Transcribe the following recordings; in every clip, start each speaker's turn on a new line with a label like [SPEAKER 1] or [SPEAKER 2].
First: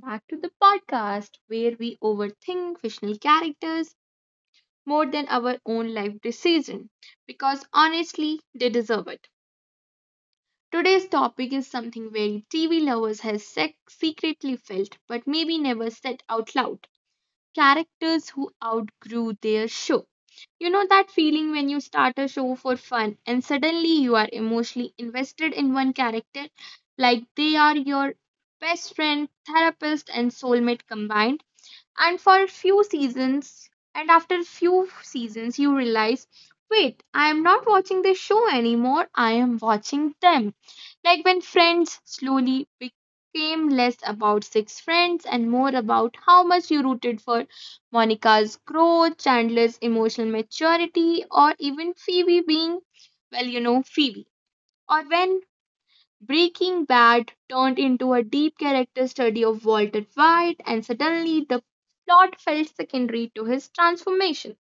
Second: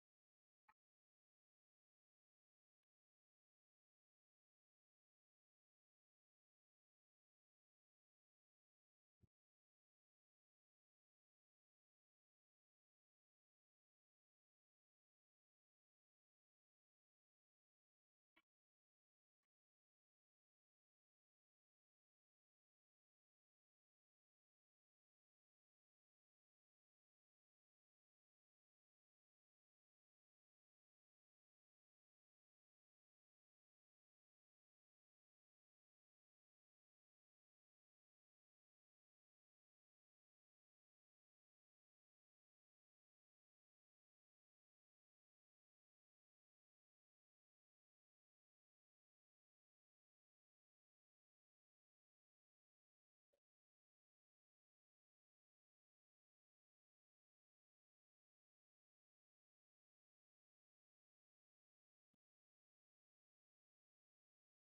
[SPEAKER 1] back to the podcast where we overthink fictional characters more than our own life decision because honestly, they deserve it. Today's topic is something very TV lovers has secretly felt but maybe never said out loud characters who outgrew their show. You know that feeling when you start a show for fun and suddenly you are emotionally invested in one character, like they are your best friend, therapist, and soulmate combined. And for a few seasons, and after a few seasons, you realize wait, I am not watching this show anymore, I am watching them. Like when friends slowly became less about six friends and more about how much you rooted for Monica's growth, Chandler's emotional maturity, or even Phoebe being, well, Phoebe. Or when Breaking Bad turned into a deep character study of Walter White and suddenly the plot felt secondary to his transformation.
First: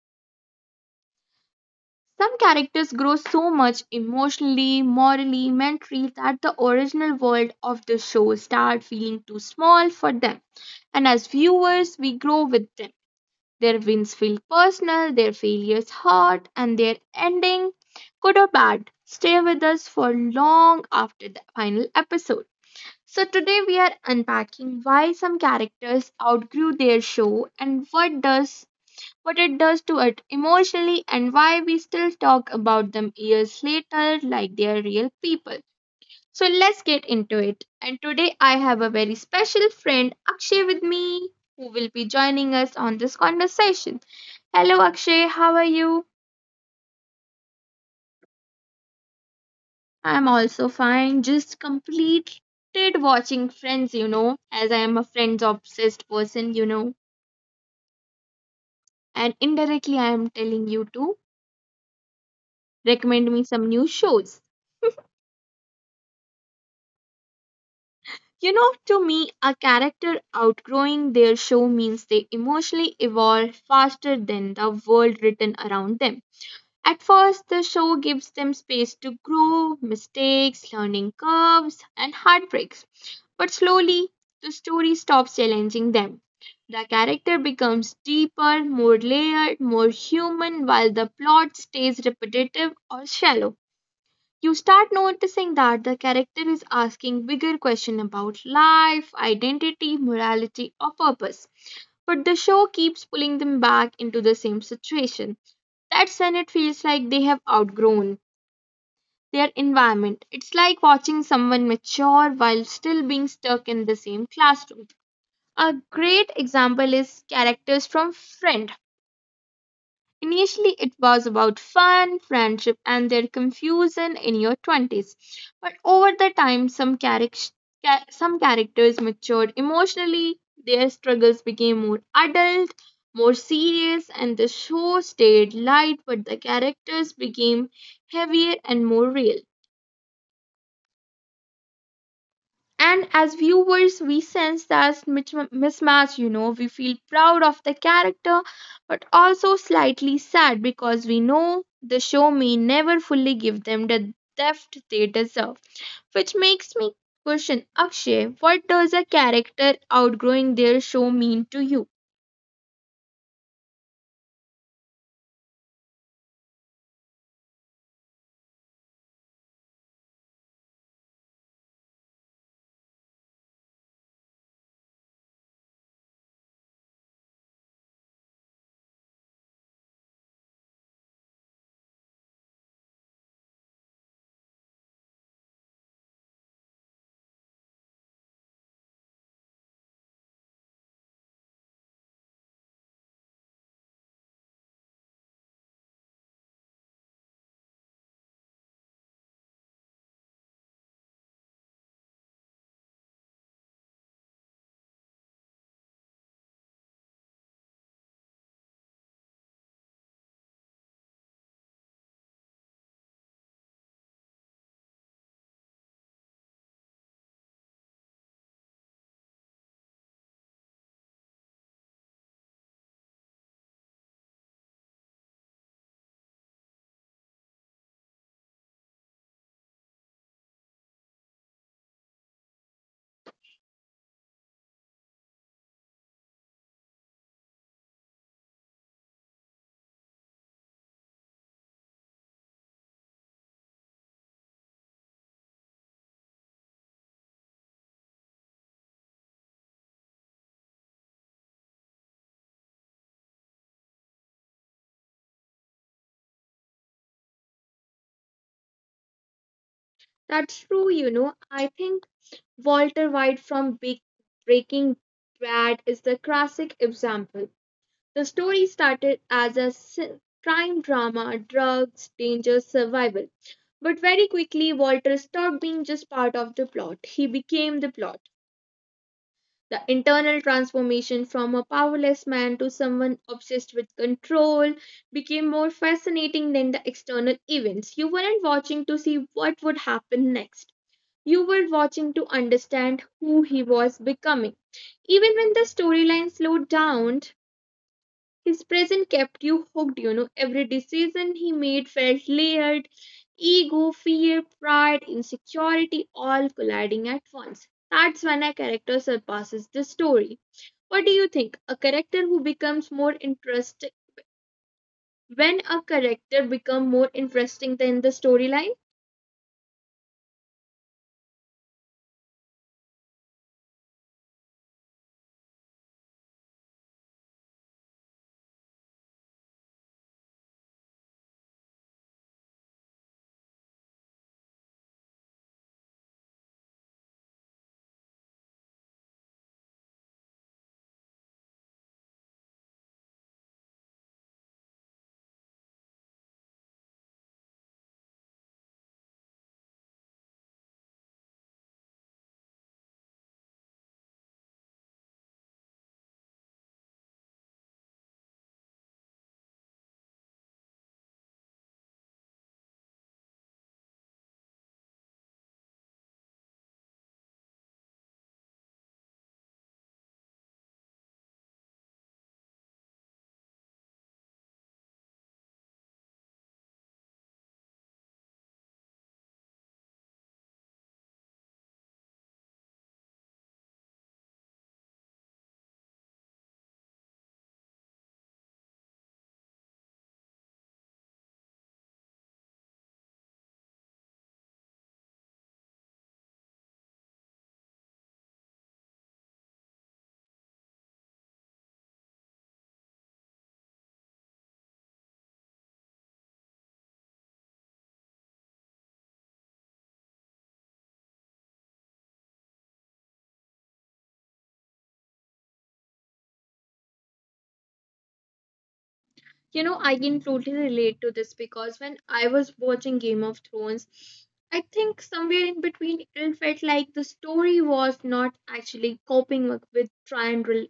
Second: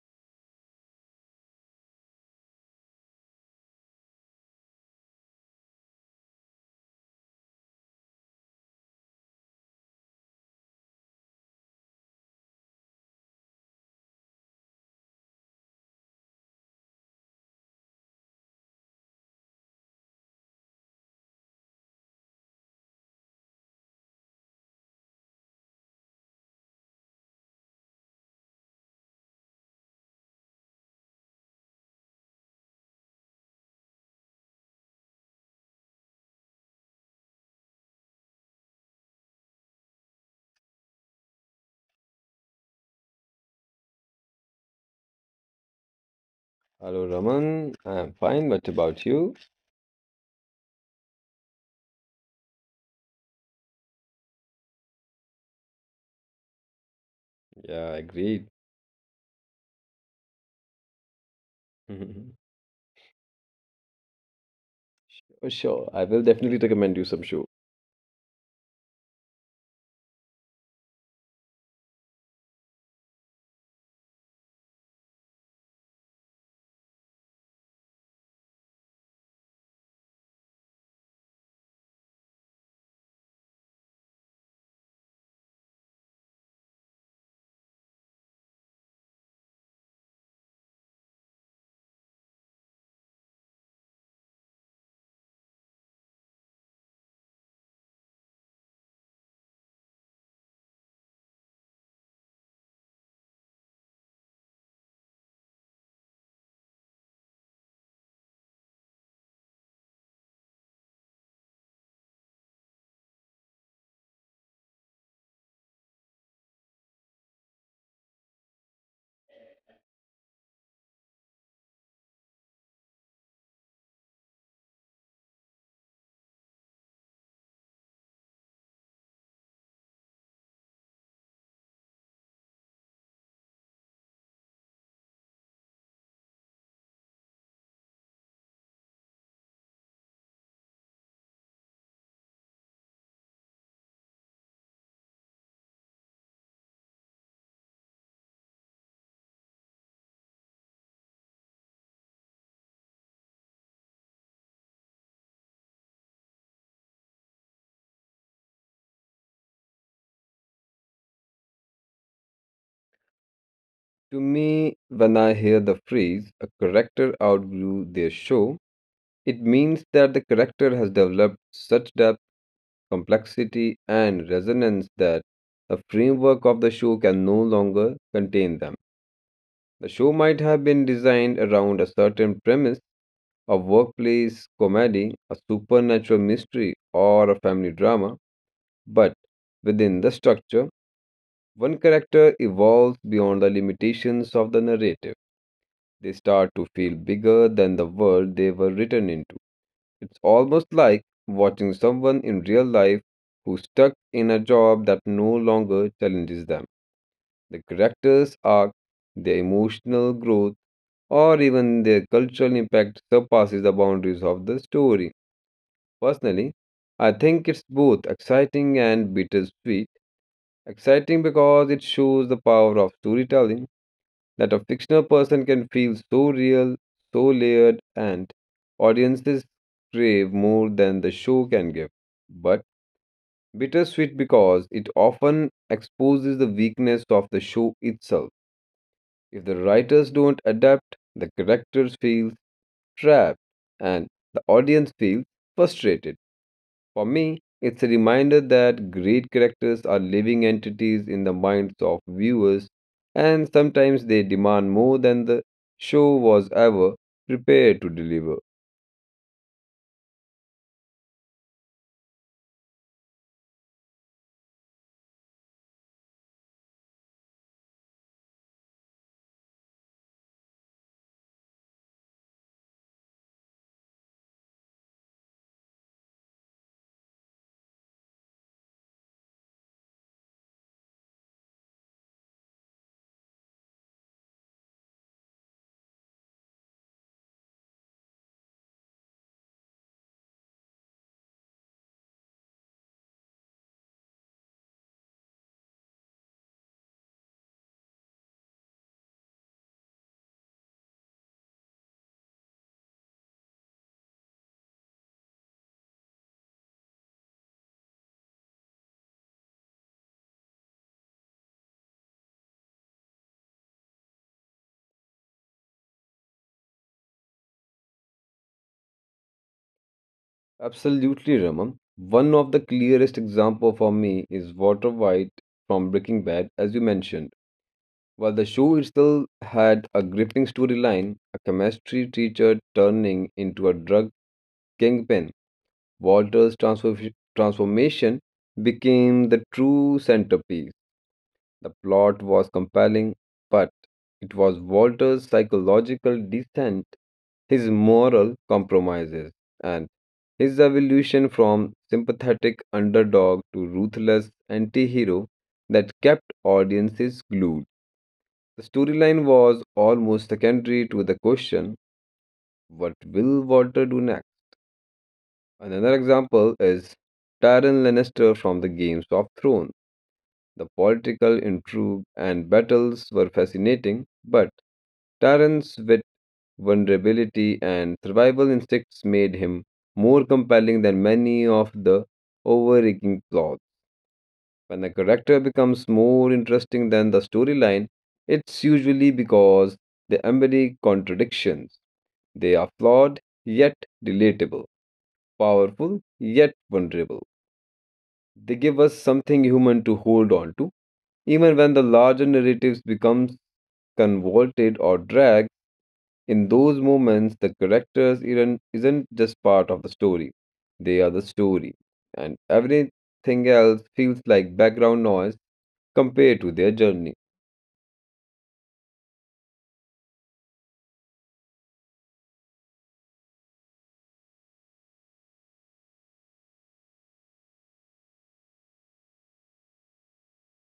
[SPEAKER 1] Some characters grow so much emotionally, morally, mentally that the original world of the show start feeling too small for them. And as viewers, we grow with them. Their wins feel personal, their failures hurt, and their ending, good or bad, stay with us for long after the final episode. So, today we are unpacking why some characters outgrew their show and what it does to us emotionally, and why we still talk about them years later like they are real people. So let's get into it. And today I have a very special friend, Akshay, with me, who will be joining us on this conversation. Hello, Akshay, how are you?
[SPEAKER 2] Hello, Raman. I'm fine, but about you?
[SPEAKER 1] I'm also fine, just completed watching Friends, as I am a Friends obsessed person,
[SPEAKER 2] Yeah, agreed.
[SPEAKER 1] and indirectly I am telling you to recommend me some new shows.
[SPEAKER 2] Oh, sure, I will definitely recommend you some show.
[SPEAKER 1] To me, a character outgrowing their show means they emotionally evolve faster than the world written around them. At first, the show gives them space to grow, mistakes, learning curves, and heartbreaks. But slowly, the story stops challenging them. The character becomes deeper, more layered, more human, while the plot stays repetitive or shallow. You start noticing that the character is asking bigger questions about life, identity, morality, or purpose. But the show keeps pulling them back into the same situation. That's when it feels like they have outgrown their environment. It's like watching someone mature while still being stuck in the same classroom. A great example is characters from Friend. Initially, it was about fun, friendship, and their confusion in your 20s. But over the time, some characters matured emotionally, their struggles became more adult, more serious, and the show stayed light, but the characters became heavier and more real. And as viewers, we sense that mismatch, we feel proud of the character, but also slightly sad because we know the show may never fully give them the depth they deserve. Which makes me question, Akshay, what does a character outgrowing their show mean to you?
[SPEAKER 2] To me, when I hear the phrase a character outgrew their show, it means that the character has developed such depth, complexity, and resonance that the framework of the show can no longer contain them. The show might have been designed around a certain premise, a workplace comedy, a supernatural mystery, or a family drama. But within the structure, one character evolves beyond the limitations of the narrative. They start to feel bigger than the world they were written into. It's almost like watching someone in real life who's stuck in a job that no longer challenges them. The character's arc, their emotional growth, or even their cultural impact surpasses the boundaries of the story. Personally, I think it's both exciting and bittersweet. Exciting because it shows the power of storytelling that a fictional person can feel so real, so layered, and audiences crave more than the show can give. But bittersweet because it often exposes the weakness of the show itself. If the writers don't adapt, the characters feel trapped and the audience feels frustrated. For me, it's a reminder that great characters are living entities in the minds of viewers, and sometimes they demand more than the show was ever prepared to deliver.
[SPEAKER 1] That's true, you know. I think Walter White from Big Breaking Bad is the classic example. The story started as a crime drama, drugs, danger, survival. But very quickly, Walter stopped being just part of the plot. He became the plot. The internal transformation from a powerless man to someone obsessed with control became more fascinating than the external events. You weren't watching to see what would happen next. You were watching to understand who he was becoming. Even when the storyline slowed down, his presence kept you hooked, you know. Every decision he made felt layered ego, fear, pride, insecurity, all colliding at once. That's when a character surpasses the story. What do you think? A character who becomes more interesting When a character become more interesting than the storyline?
[SPEAKER 2] Absolutely, Raman. One of the clearest example for me is Walter White from Breaking Bad, as you mentioned. While the show itself had a gripping storyline, a chemistry teacher turning into a drug kingpin, Walter's transformation became the true centerpiece. The plot was compelling, but it was Walter's psychological descent, his moral compromises, and his evolution from sympathetic underdog to ruthless anti hero that kept audiences glued. The storyline was almost secondary to the question, what will Walter do next? Another example is Tyrion Lannister from the Games of Thrones. The political intrigue and battles were fascinating, but Tyrion's wit, vulnerability, and survival instincts made him more compelling than many of the overarching plots. When a character becomes more interesting than the storyline, it's usually because they embody contradictions. They are flawed yet relatable, powerful yet vulnerable. They give us something human to hold on to, even when the larger narratives becomes convoluted or dragged. In those moments, the characters isn't just part of the story; they are the story, and everything else feels like background noise compared to their journey.
[SPEAKER 1] You know, I can totally relate to this because when I was watching Game of Thrones, I think somewhere in between it felt like the story was not actually coping with Triandral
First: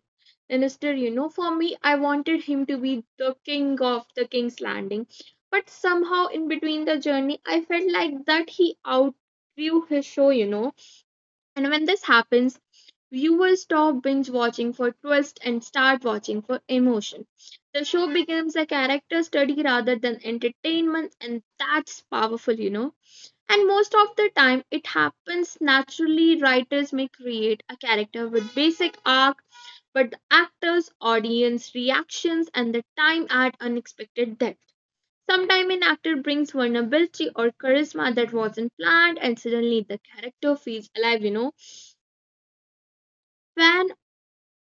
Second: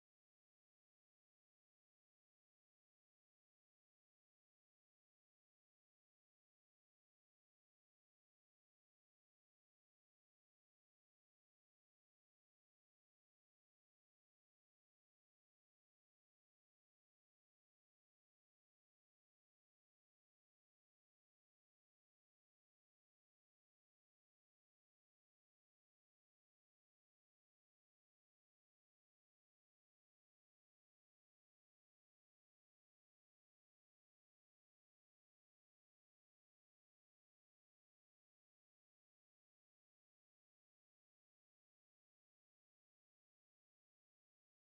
[SPEAKER 1] Lannister. You know, for me, I wanted him to be the king of the King's Landing, but somehow in between the journey, I felt like that he outgrew his show. You know, and when this happens, viewers stop binge watching for twist and start watching for emotion. The show becomes a character study rather than entertainment, and that's powerful, you know. And most of the time, it happens naturally. Writers may create a character with basic arc, but the actors, audience reactions, and the time add unexpected depth. Sometimes an actor brings vulnerability or charisma that wasn't planned, and suddenly the character feels alive, you know. Fan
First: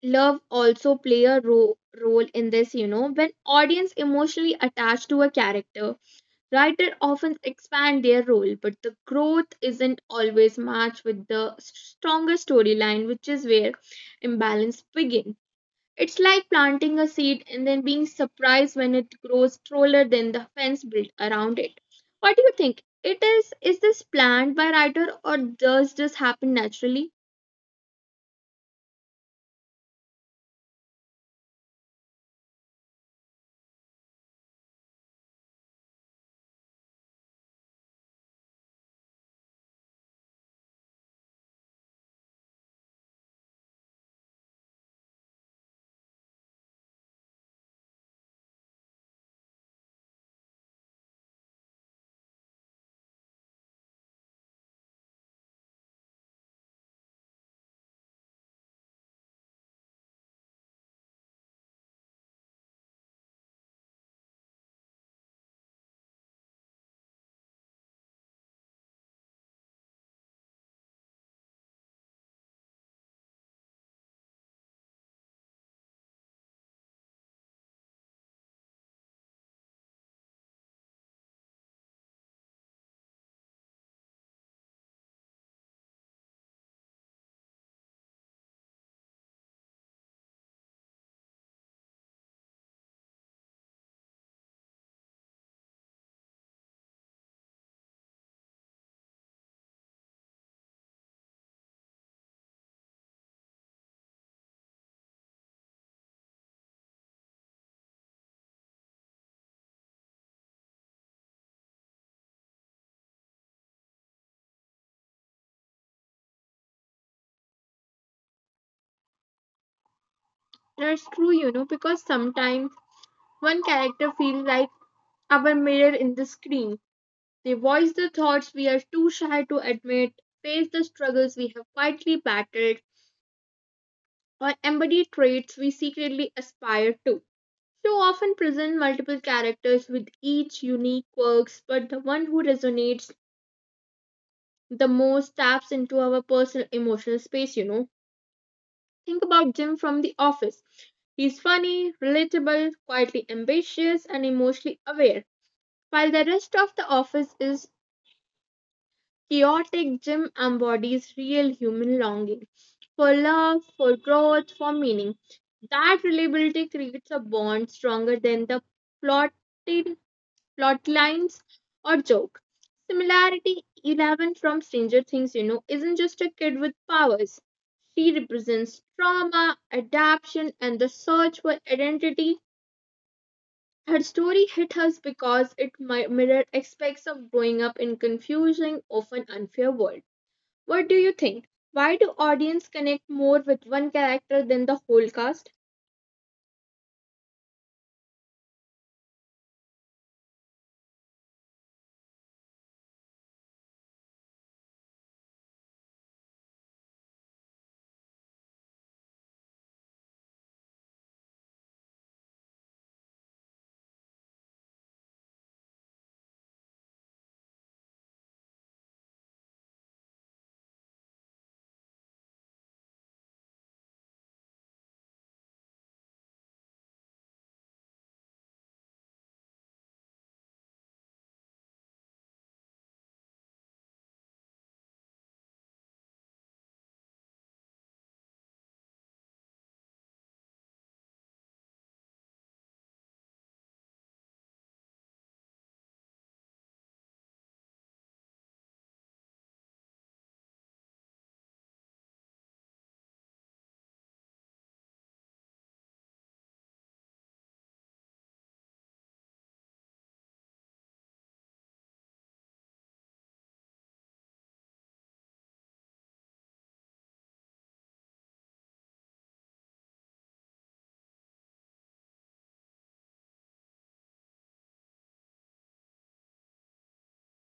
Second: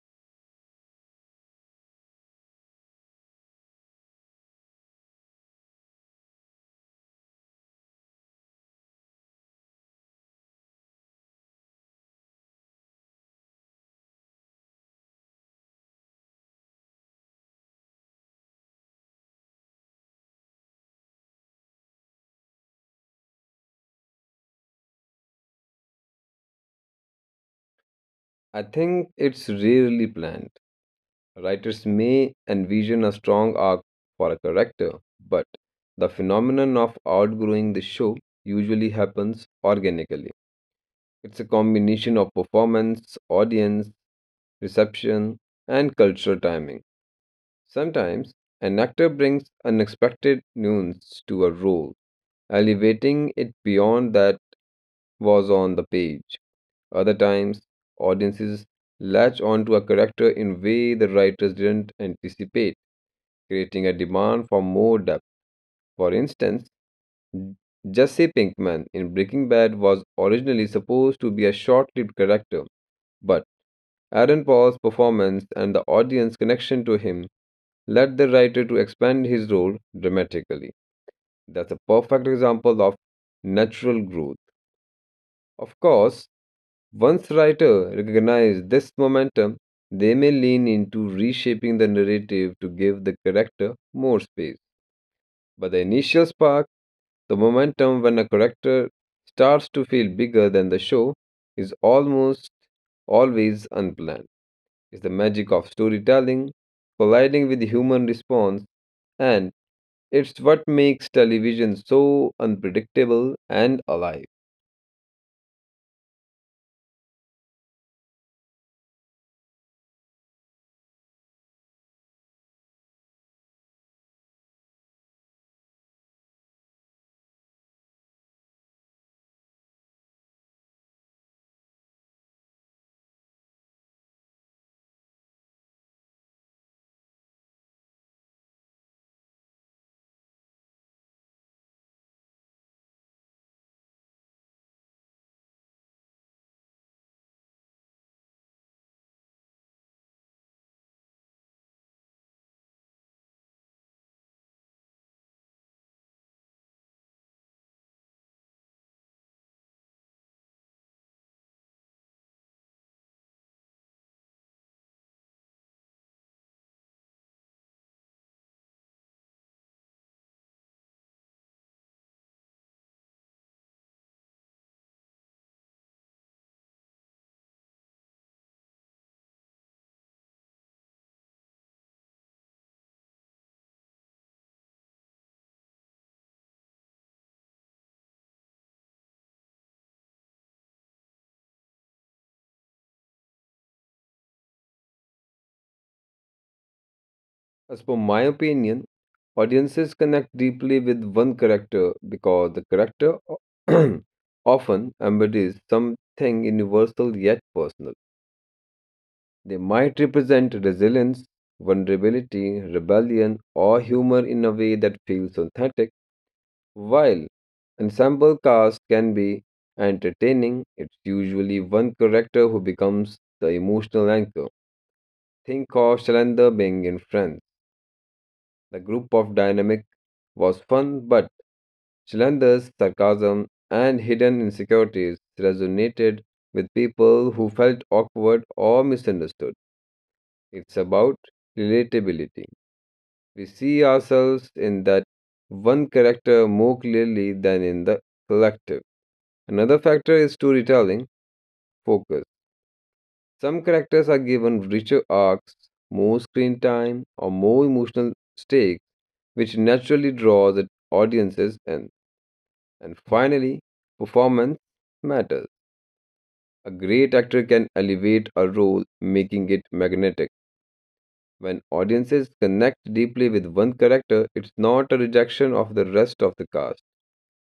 [SPEAKER 1] love also play a role in this, you know, when audience emotionally attached to a character writer often expand their role, but the growth isn't always matched with the stronger storyline, which is where imbalance begin. It's like planting a seed and then being surprised when it grows taller than the fence built around it. What do you think it is this planned by writer or does this happen naturally?
[SPEAKER 2] I think it's rarely planned. Writers may envision a strong arc for a character, but the phenomenon of outgrowing the show usually happens organically. It's a combination of performance, audience, reception, and cultural timing. Sometimes, an actor brings unexpected nuance to a role, elevating it beyond that was on the page. Other times, audiences latch onto a character in way the writers didn't anticipate, creating a demand for more depth. For instance, Jesse Pinkman in Breaking Bad was originally supposed to be a short-lived character, but Aaron Paul's performance and the audience connection to him led the writer to expand his role dramatically. That's a perfect example of natural growth. Of course, once writer recognize this momentum, they may lean into reshaping the narrative to give the character more space. But the initial spark, the momentum when a character starts to feel bigger than the show, is almost always unplanned. Is the magic of storytelling, colliding with human response, and it's what makes television so unpredictable and alive.
[SPEAKER 1] That's true, you know, because sometimes one character feels like our mirror in the screen. They voice the thoughts we are too shy to admit, face the struggles we have quietly battled, or embody traits we secretly aspire to. Show often presents multiple characters with each unique quirks, but the one who resonates the most taps into our personal emotional space, you know. Think about Jim from The Office. He's funny, relatable, quietly ambitious, and emotionally aware. While the rest of the office is Chaotic, Gym embodies real human longing for love, for growth, for meaning. That reliability creates a bond stronger than the plotted plot lines or joke. Similarity Eleven from Stranger Things, you know, isn't just a kid with powers. She represents trauma, adaptation, and the search for identity. Her story hit us because it mirrored aspects of growing up in confusing, often unfair world. What do you think? Why do audience connect more with one character than the whole cast?
[SPEAKER 2] As per my opinion, audiences connect deeply with one character because the character often embodies something universal yet personal. They might represent resilience, vulnerability, rebellion, or humor in a way that feels authentic. While ensemble cast can be entertaining, it's usually one character who becomes the emotional anchor. Think of Shalander being in Friends. The group of dynamic was fun, but Shalander's sarcasm and hidden insecurities resonated with people who felt awkward or misunderstood. It's about relatability. We see ourselves in that one character more clearly than in the collective. Another factor is storytelling focus. Some characters are given richer arcs, more screen time, or more emotional stakes, which naturally draws the audiences in. And finally, performance matters. A great actor can elevate a role, making it magnetic. When audiences connect deeply with one character, it's not a rejection of the rest of the cast.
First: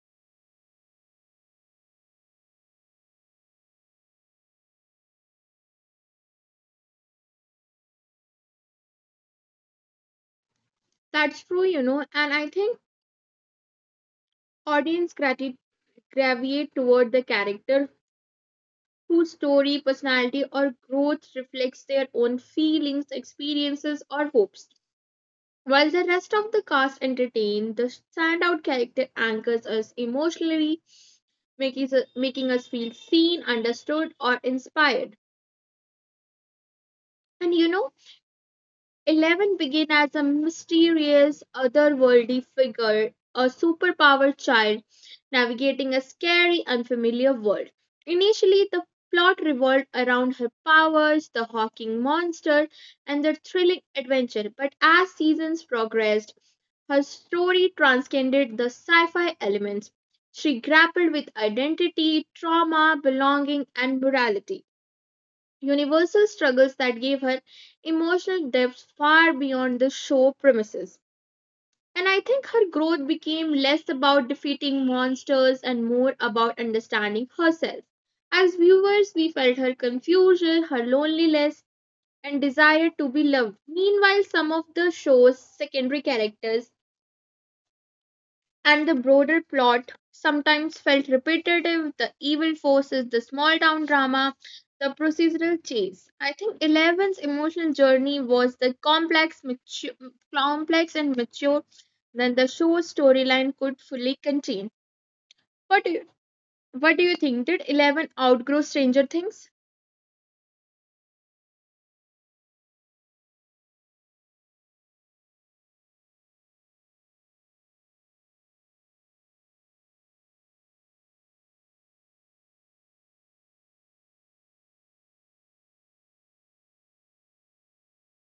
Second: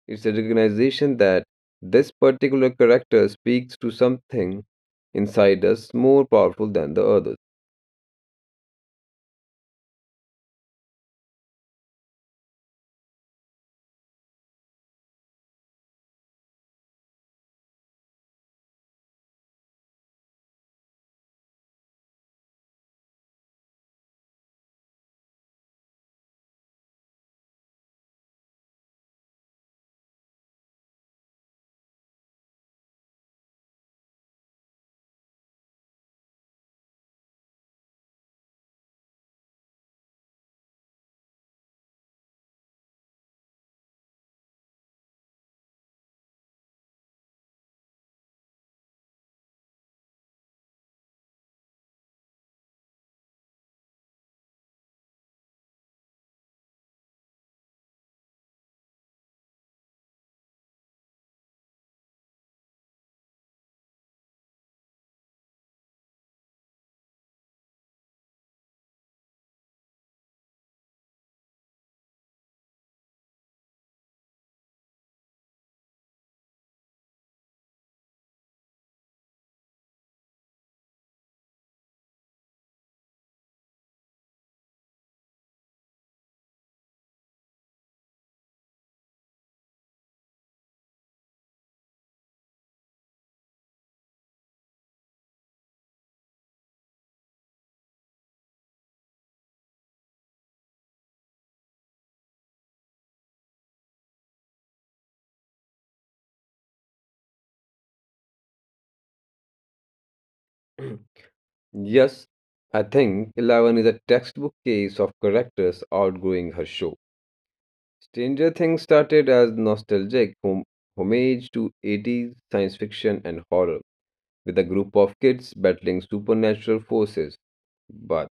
[SPEAKER 2] It's a recognition that this particular character speaks to something inside us more powerful than the others.
[SPEAKER 1] That's true, you know, and I think audience gravitate toward the character whose story, personality, or growth reflects their own feelings, experiences, or hopes. While the rest of the cast entertain, the standout character anchors us emotionally, making us feel seen, understood, or inspired. And you know, Eleven began as a mysterious, otherworldly figure, a superpower child navigating a scary, unfamiliar world. Initially, the plot revolved around her powers, the hawking monster, and their thrilling adventure. But as seasons progressed, her story transcended the sci fi elements. She grappled with identity, trauma, belonging, and morality universal struggles that gave her emotional depth far beyond the show premises. And I think her growth became less about defeating monsters and more about understanding herself. As viewers, we felt her confusion, her loneliness, and desire to be loved. Meanwhile, some of the show's secondary characters and the broader plot sometimes felt repetitive the evil forces, the small town drama, the procedural chase. I think Eleven's emotional journey was the complex and mature than the show's storyline could fully contain. What do you, what do you think? Did Eleven outgrow Stranger Things?
[SPEAKER 2] Yes, I think Eleven is a textbook case of characters outgrowing her show. Stranger Things started as nostalgic homage to 80s science fiction and horror, with a group of kids battling supernatural forces. But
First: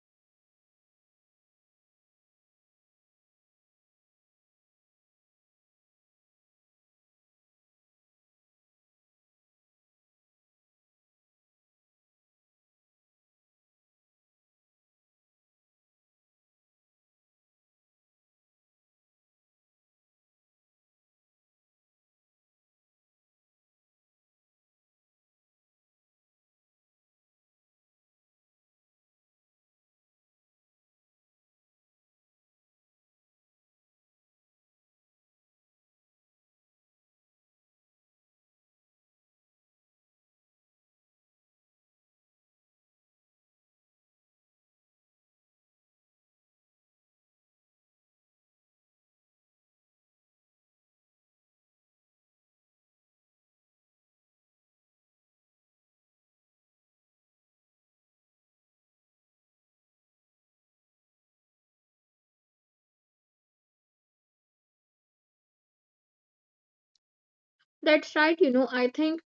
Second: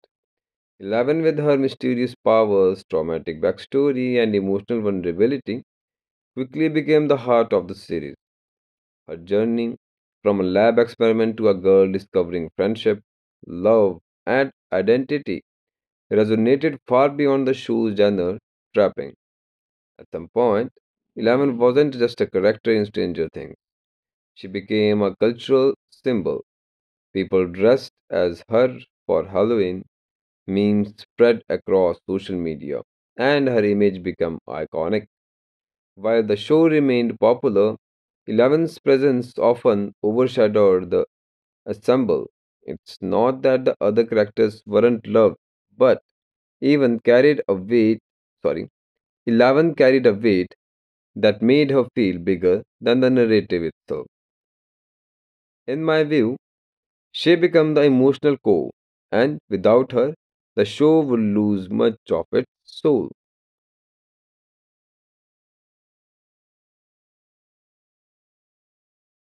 [SPEAKER 2] Eleven, with her mysterious powers, traumatic backstory, and emotional vulnerability, quickly became the heart of the series. Her journey from a lab experiment to a girl discovering friendship, love, and identity resonated far beyond the show's genre trapping. At some point, Eleven wasn't just a character in Stranger Things, she became a cultural symbol. People dressed as her for Halloween, memes spread across social media, and her image became iconic. While the show remained popular, Eleven's presence often overshadowed the ensemble. It's not that the other characters weren't loved, but even carried a weight, sorry, Eleven carried a weight that made her feel bigger than the narrative itself. In my view, she became the emotional core, and without her, the show would lose much of its soul.
[SPEAKER 1] That's right, you know, I think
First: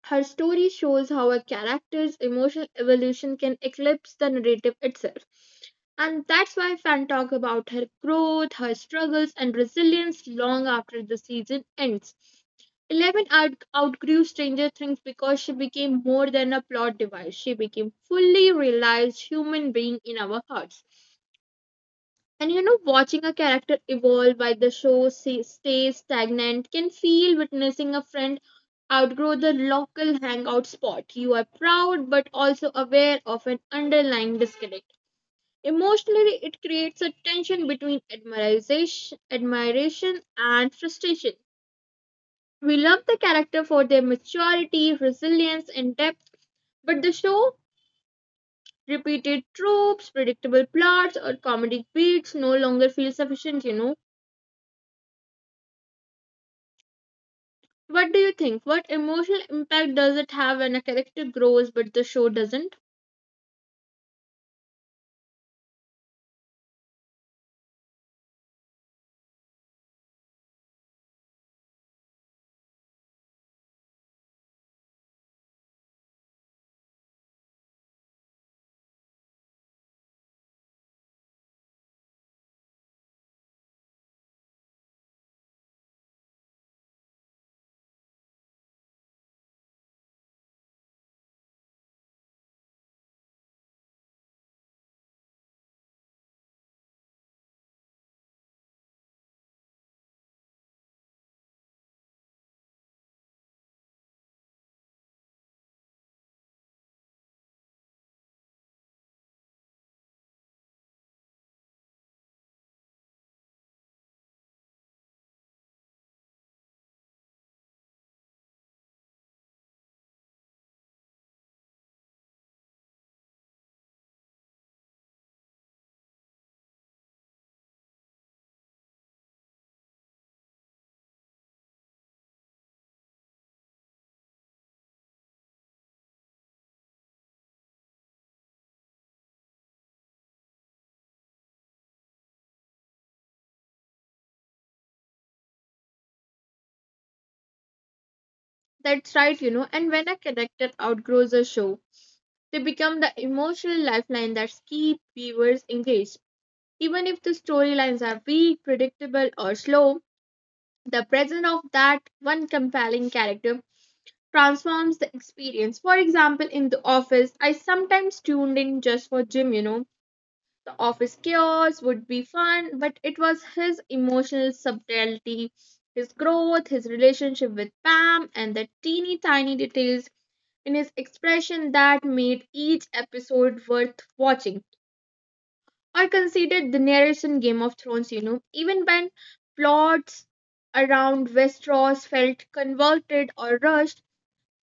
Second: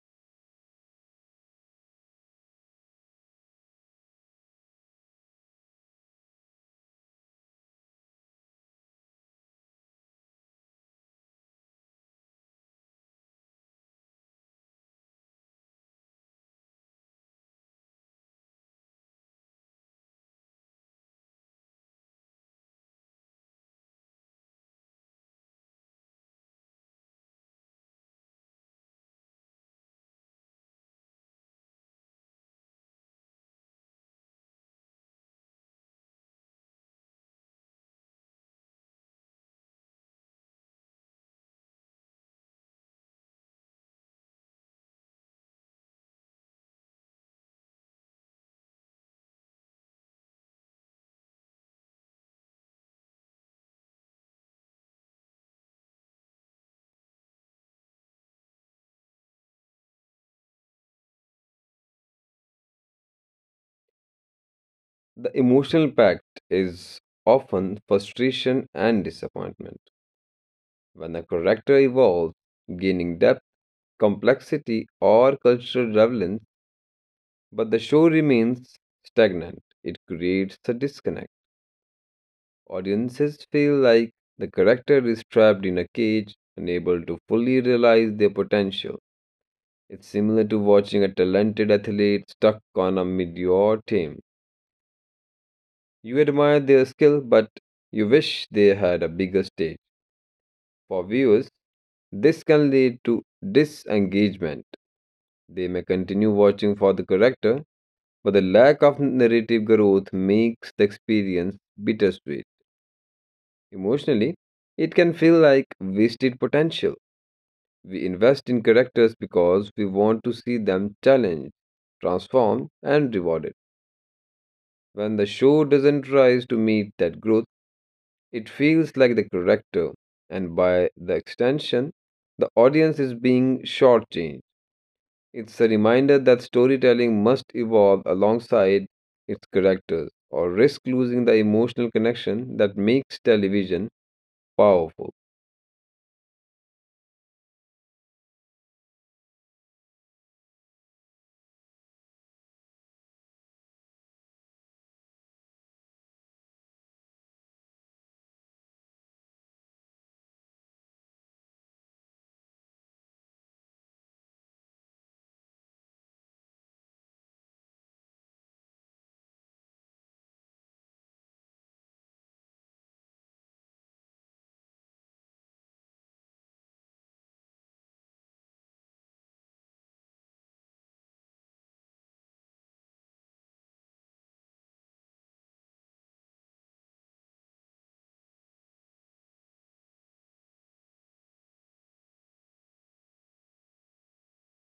[SPEAKER 1] her story shows how a character's emotional evolution can eclipse the narrative itself. And that's why fans talk about her growth, her struggles, and resilience long after the season ends. Eleven outgrew Stranger Things because she became more than a plot device. She became fully realized human being in our hearts. And you know, watching a character evolve while the show stays stagnant can feel witnessing a friend outgrow the local hangout spot. You are proud but also aware of an underlying disconnect. Emotionally, it creates a tension between admiration and frustration. We love the character for their maturity, resilience, and depth, but the show repeated tropes, predictable plots, or comedic beats no longer feel sufficient, you know. What do you think? What emotional impact does it have when a character grows but the show doesn't?
[SPEAKER 2] The emotional pact is often frustration and disappointment. When a character evolves, gaining depth, complexity, or cultural relevance, but the show remains stagnant, it creates a disconnect. Audiences feel like the character is trapped in a cage, unable to fully realize their potential. It's similar to watching a talented athlete stuck on a mediocre team. You admire their skill, but you wish they had a bigger stage. For viewers, this can lead to disengagement. They may continue watching for the character, but the lack of narrative growth makes the experience bittersweet. Emotionally, it can feel like wasted potential. We invest in characters because we want to see them challenged, transformed, and rewarded. When the show doesn't rise to meet that growth, it feels like the character, and by the extension, the audience is being shortchanged. It's a reminder that storytelling must evolve alongside its characters or risk losing the emotional connection that makes television powerful.
[SPEAKER 1] That's right, you know. And when a character outgrows a show, they become the emotional lifeline that keeps viewers engaged. Even if the storylines are weak, predictable, or slow, the presence of that one compelling character transforms the experience. For example, in The Office, I sometimes tuned in just for Jim, you know. The office chaos would be fun, but it was his emotional subtlety, his growth, his relationship with Pam, and the teeny tiny details in his expression that made each episode worth watching. I considered the narration Game of Thrones, you know, even when plots around Westeros felt convoluted or rushed,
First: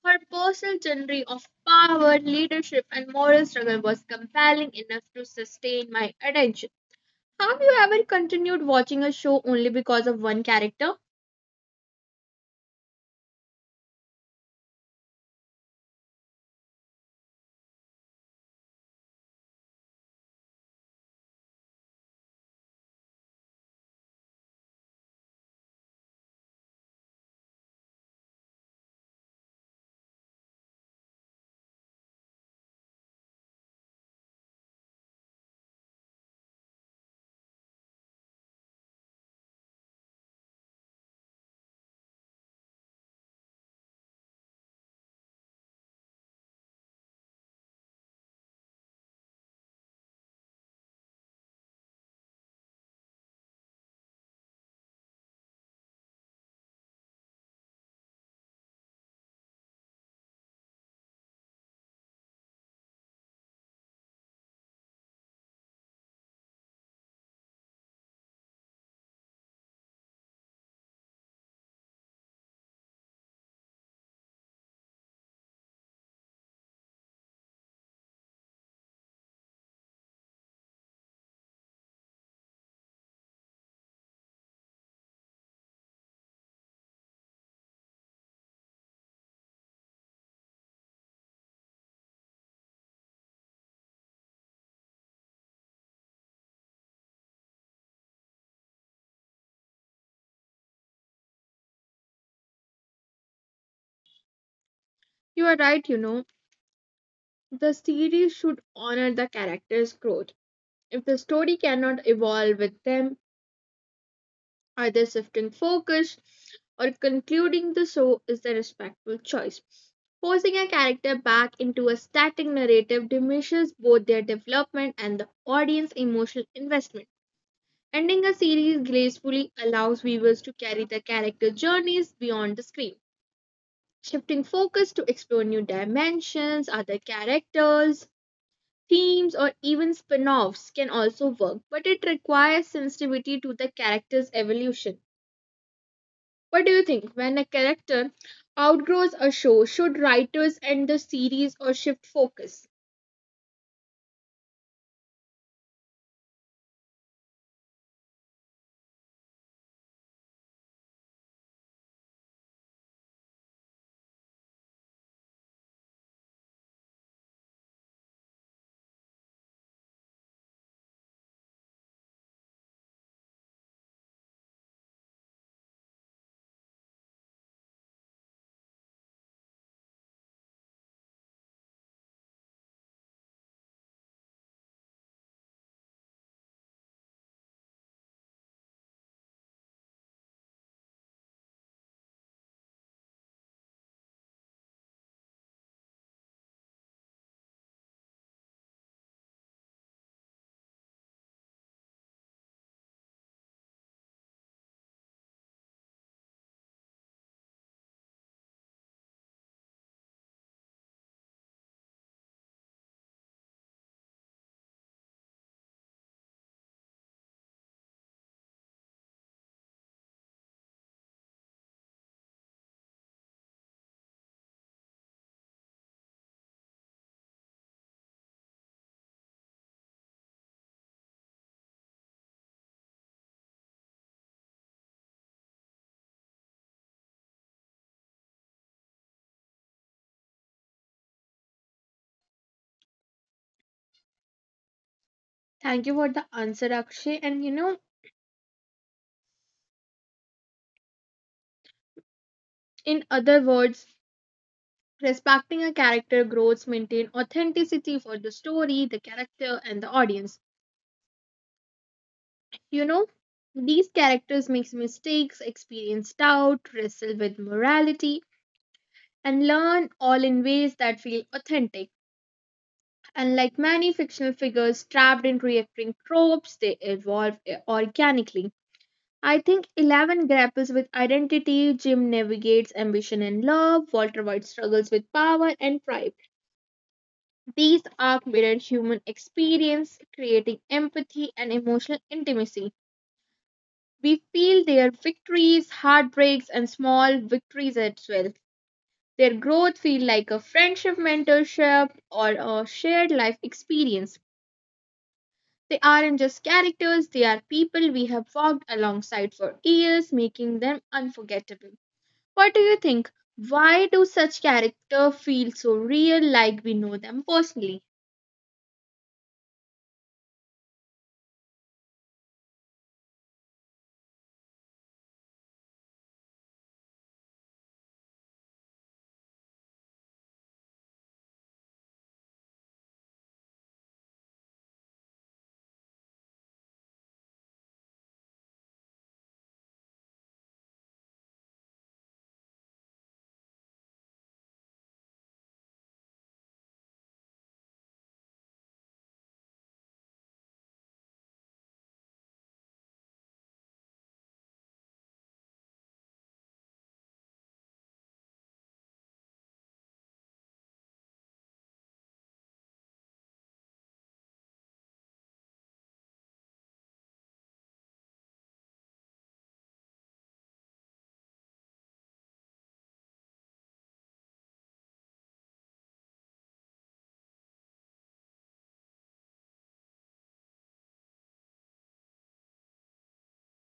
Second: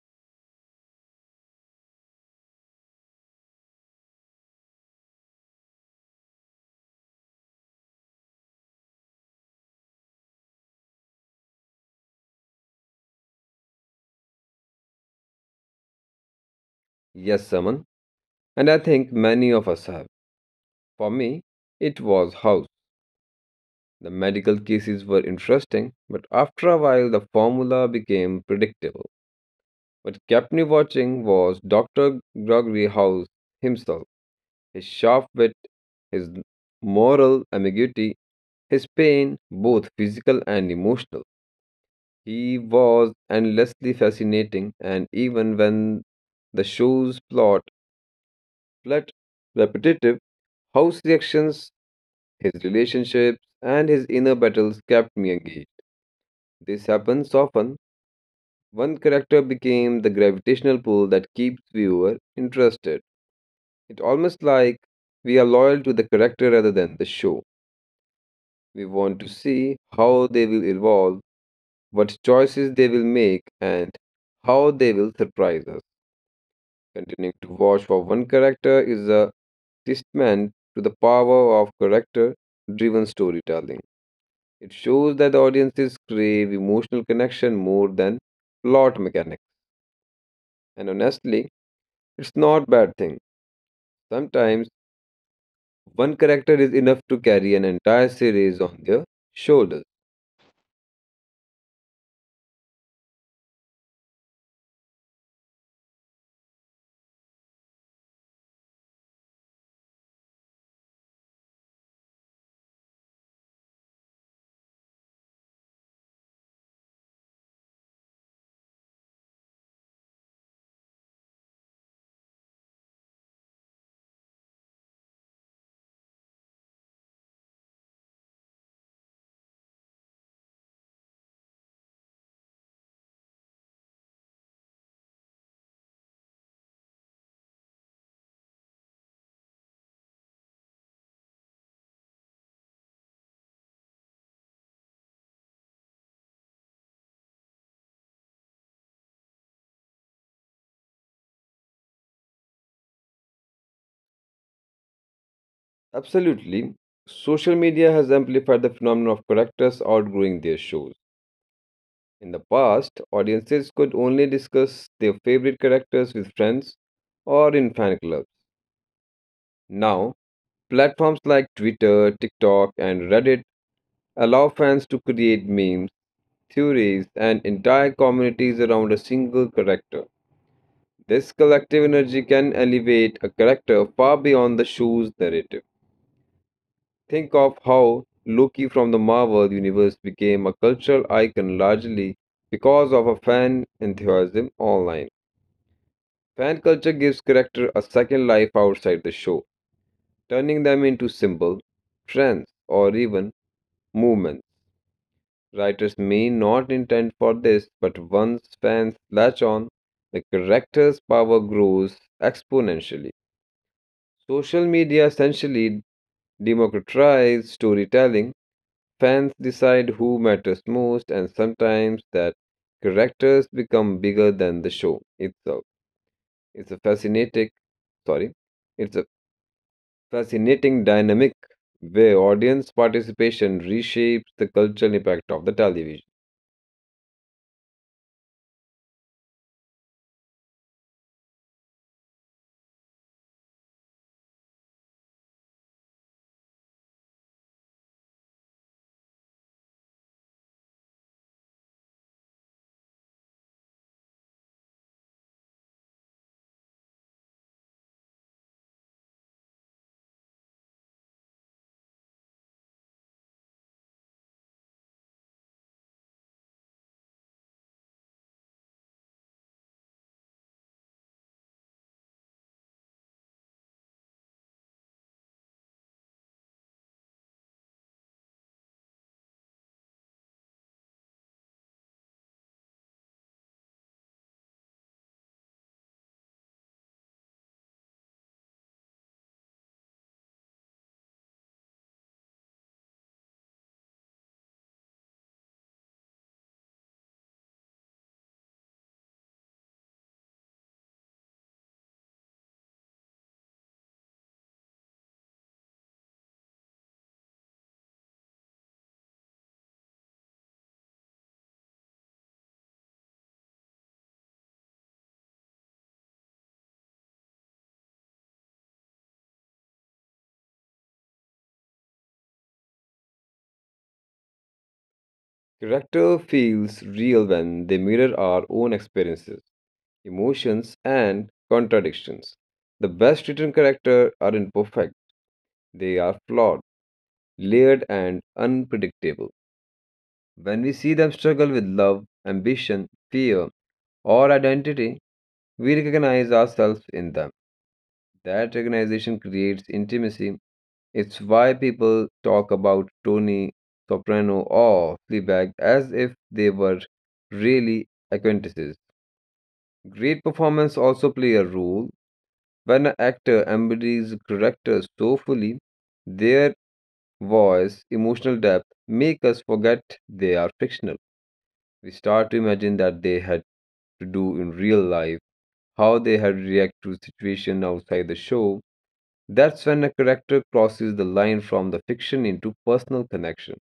[SPEAKER 1] her personal journey of power, leadership, and moral struggle was compelling enough to sustain my attention. Have you ever continued watching a show only because of one character?
[SPEAKER 2] Yes, Saman, and I think many of us have. For me, it was House. The medical cases were interesting, but after a while the formula became predictable. What kept me watching was Dr. Gregory House himself, his sharp wit, his moral ambiguity, his pain, both physical and emotional. He was endlessly fascinating, and even when the show's plot felt repetitive, House reactions, his relationships, and his inner battles kept me engaged. This happens often. One character became the gravitational pull that keeps viewer interested. It's almost like we are loyal to the character rather than the show. We want to see how they will evolve, what choices they will make, and how they will surprise us. Continuing to watch for one character is a testament to the power of character driven storytelling. It shows that the audiences crave emotional connection more than plot mechanics. And honestly, it's not bad thing. Sometimes one character is enough to carry an entire series on their shoulders.
[SPEAKER 1] You are right, you know. The series should honor the character's growth. If the story cannot evolve with them, either shifting focus or concluding the show is the respectful choice. Forcing a character back into a static narrative diminishes both their development and the audience's emotional investment. Ending a series gracefully allows viewers to carry the character journeys beyond the screen. Shifting focus to explore new dimensions, other characters, themes, or even spin offs can also work, but it requires sensitivity to the character's evolution. What do you think? When a character outgrows a show, should writers end the series or shift focus?
[SPEAKER 2] Absolutely. Social media has amplified the phenomenon of characters outgrowing their shows. In the past, audiences could only discuss their favorite characters with friends or in fan clubs. Now, platforms like Twitter, TikTok, and Reddit allow fans to create memes, theories, and entire communities around a single character. This collective energy can elevate a character far beyond the show's narrative. Think of how Loki from the Marvel Universe became a cultural icon largely because of a fan enthusiasm online. Fan culture gives character a second life outside the show, turning them into symbols, trends, or even movements. Writers may not intend for this, but once fans latch on, the character's power grows exponentially. Social media essentially democratizes storytelling. Fans decide who matters most, and sometimes that characters become bigger than the show itself. It's a fascinating, sorry, it's a fascinating dynamic where audience participation reshapes the cultural impact of the television.
[SPEAKER 1] Thank you for the answer, Akshay. And you know, in other words, respecting a character growth maintain authenticity for the story, the character, and the audience. You know, these characters make mistakes, experience doubt, wrestle with morality, and learn all in ways that feel authentic. Unlike many fictional figures trapped in recurring tropes, they evolve organically. I think Eleven grapples with identity, Jim navigates ambition and love, Walter White struggles with power and pride. These arcs mirror human experience, creating empathy and emotional intimacy. We feel their victories, heartbreaks, and small victories as well. Their growth feel like a friendship, mentorship, or a shared life experience. They aren't just characters, they are people we have walked alongside for years, making them unforgettable. What do you think? Why do such characters feel so real like we know them personally?
[SPEAKER 2] Character feels real when they mirror our own experiences, emotions, and contradictions. The best written characters are imperfect, they are flawed, layered, and unpredictable. When we see them struggle with love, ambition, fear, or identity, we recognize ourselves in them. That recognition creates intimacy. It's why people talk about Tony Soprano or Fleabag as if they were really acquaintances. Great performance also play a role. When an actor embodies a character so fully, their voice, emotional depth make us forget they are fictional. We start to imagine that they had to do in real life, how they had react to situation outside the show. That's when a character crosses the line from the fiction into personal connection.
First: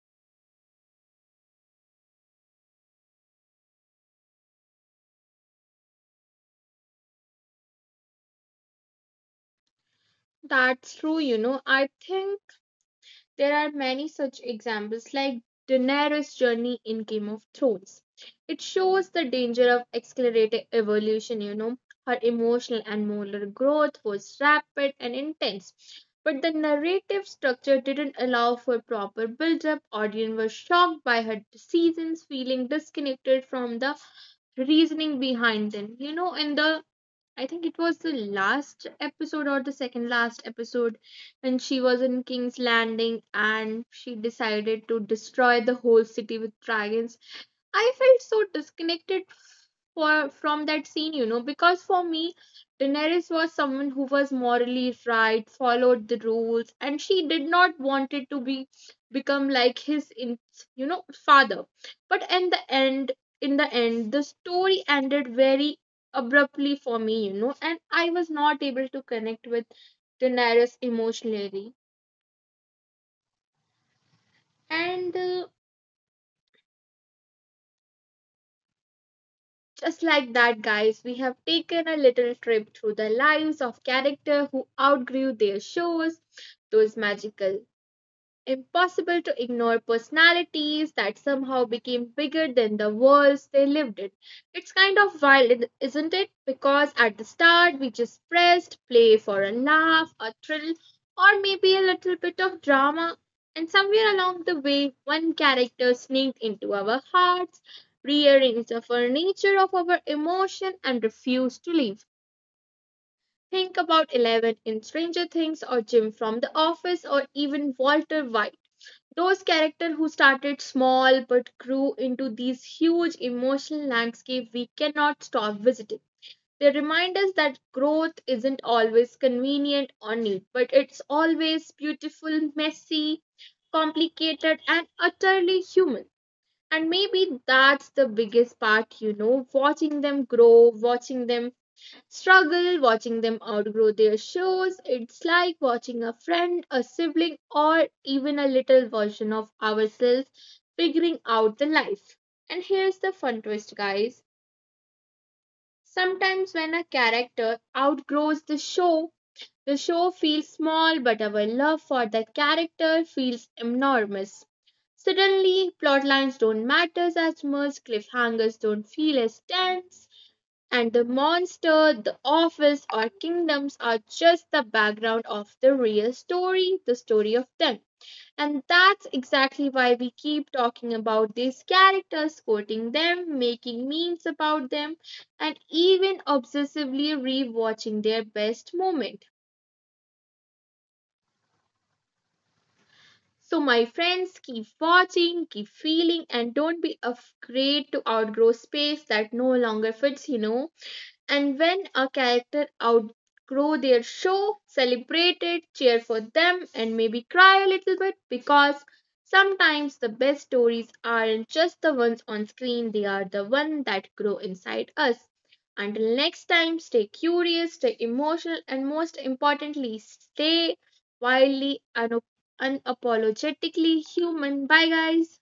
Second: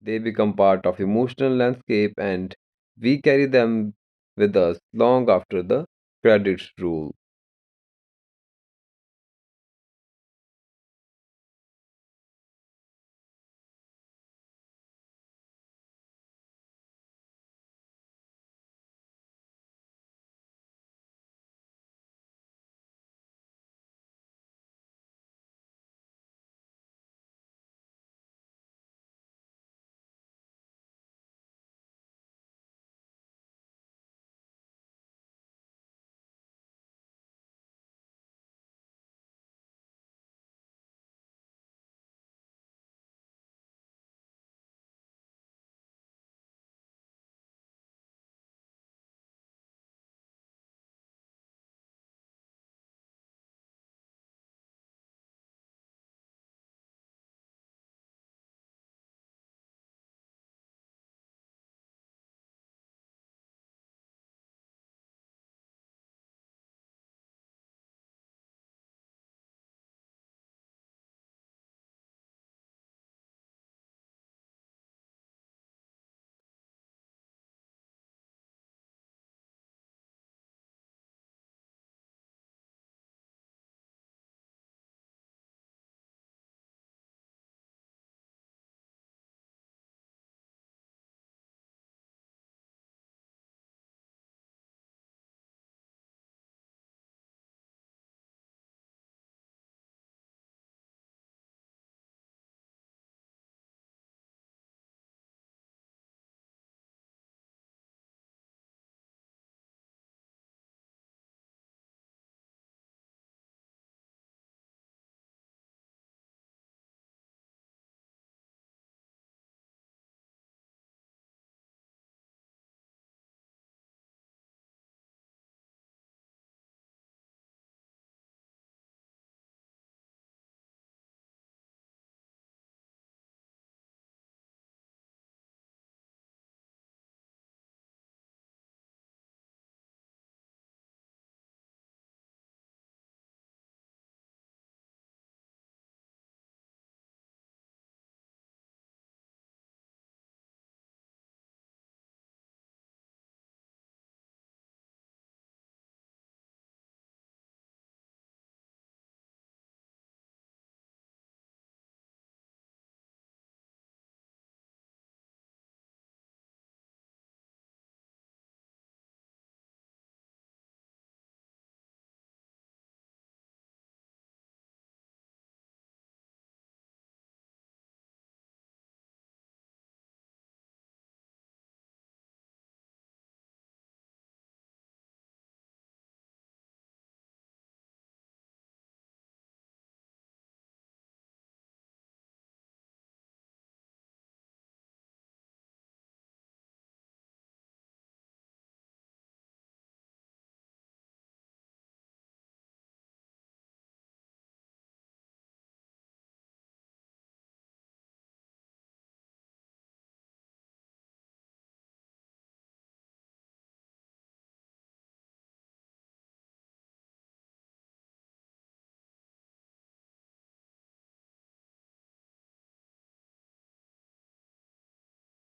[SPEAKER 2] They become part of emotional landscape and we carry them with us long after the credits roll.
[SPEAKER 1] That's true, you know. I think: there are many such examples, like Daenerys' journey in Game of Thrones. It shows the danger of accelerated evolution, you know. Her emotional and moral growth was rapid and intense, but the narrative structure didn't allow for proper build up. Audience were shocked by her decisions, feeling disconnected from the reasoning behind them. You know, in the I think it was the last episode or the second last episode when she was in King's Landing and she decided to destroy the whole city with dragons. I felt so disconnected for from that scene, you know, because for me, Daenerys was someone who was morally right, followed the rules, and she did not wanted to be become like you know, father. But in the end, the story ended very abruptly for me, you know, and I was not able to connect with Daenerys emotionally. And Just like that, guys, we have taken a little trip through the lives of characters who outgrew their shows, those magical, impossible to ignore personalities that somehow became bigger than the worlds they lived in. It's kind of wild, isn't it? Because at the start we just pressed play for a laugh, a thrill, or maybe a little bit of drama. And somewhere along the way, one character sneaked into our hearts, rearranged the furniture of our emotion, and refused to leave. Think about Eleven in Stranger Things, or Jim from The Office, or even Walter White, those characters who started small but grew into these huge emotional landscapes we cannot stop visiting. They remind us that growth isn't always convenient or neat, but it's always beautiful, messy, complicated, and utterly human. And maybe that's the biggest part, you know, watching them grow, watching them struggle, watching them outgrow their shows. It's like watching a friend, a sibling, or even a little version of ourselves figuring out the life. And here's the fun twist, guys. Sometimes when a character outgrows the show feels small, but our love for the character feels enormous. Suddenly, plot lines don't matter as much, cliffhangers don't feel as tense, and the monster, the office, or kingdoms are just the background of the real story, the story of them. And that's exactly why we keep talking about these characters, quoting them, making memes about them, and even obsessively rewatching their best moment. So, my friends, keep watching, keep feeling, and don't be afraid to outgrow space that no longer fits, you know. And when a character outgrow their show, celebrate it, cheer for them, and maybe cry a little bit because sometimes the best stories aren't just the ones on screen, they are the ones that grow inside us. Until next time, stay curious, stay emotional, and most importantly, stay wildly, unapologetically human. Bye, guys.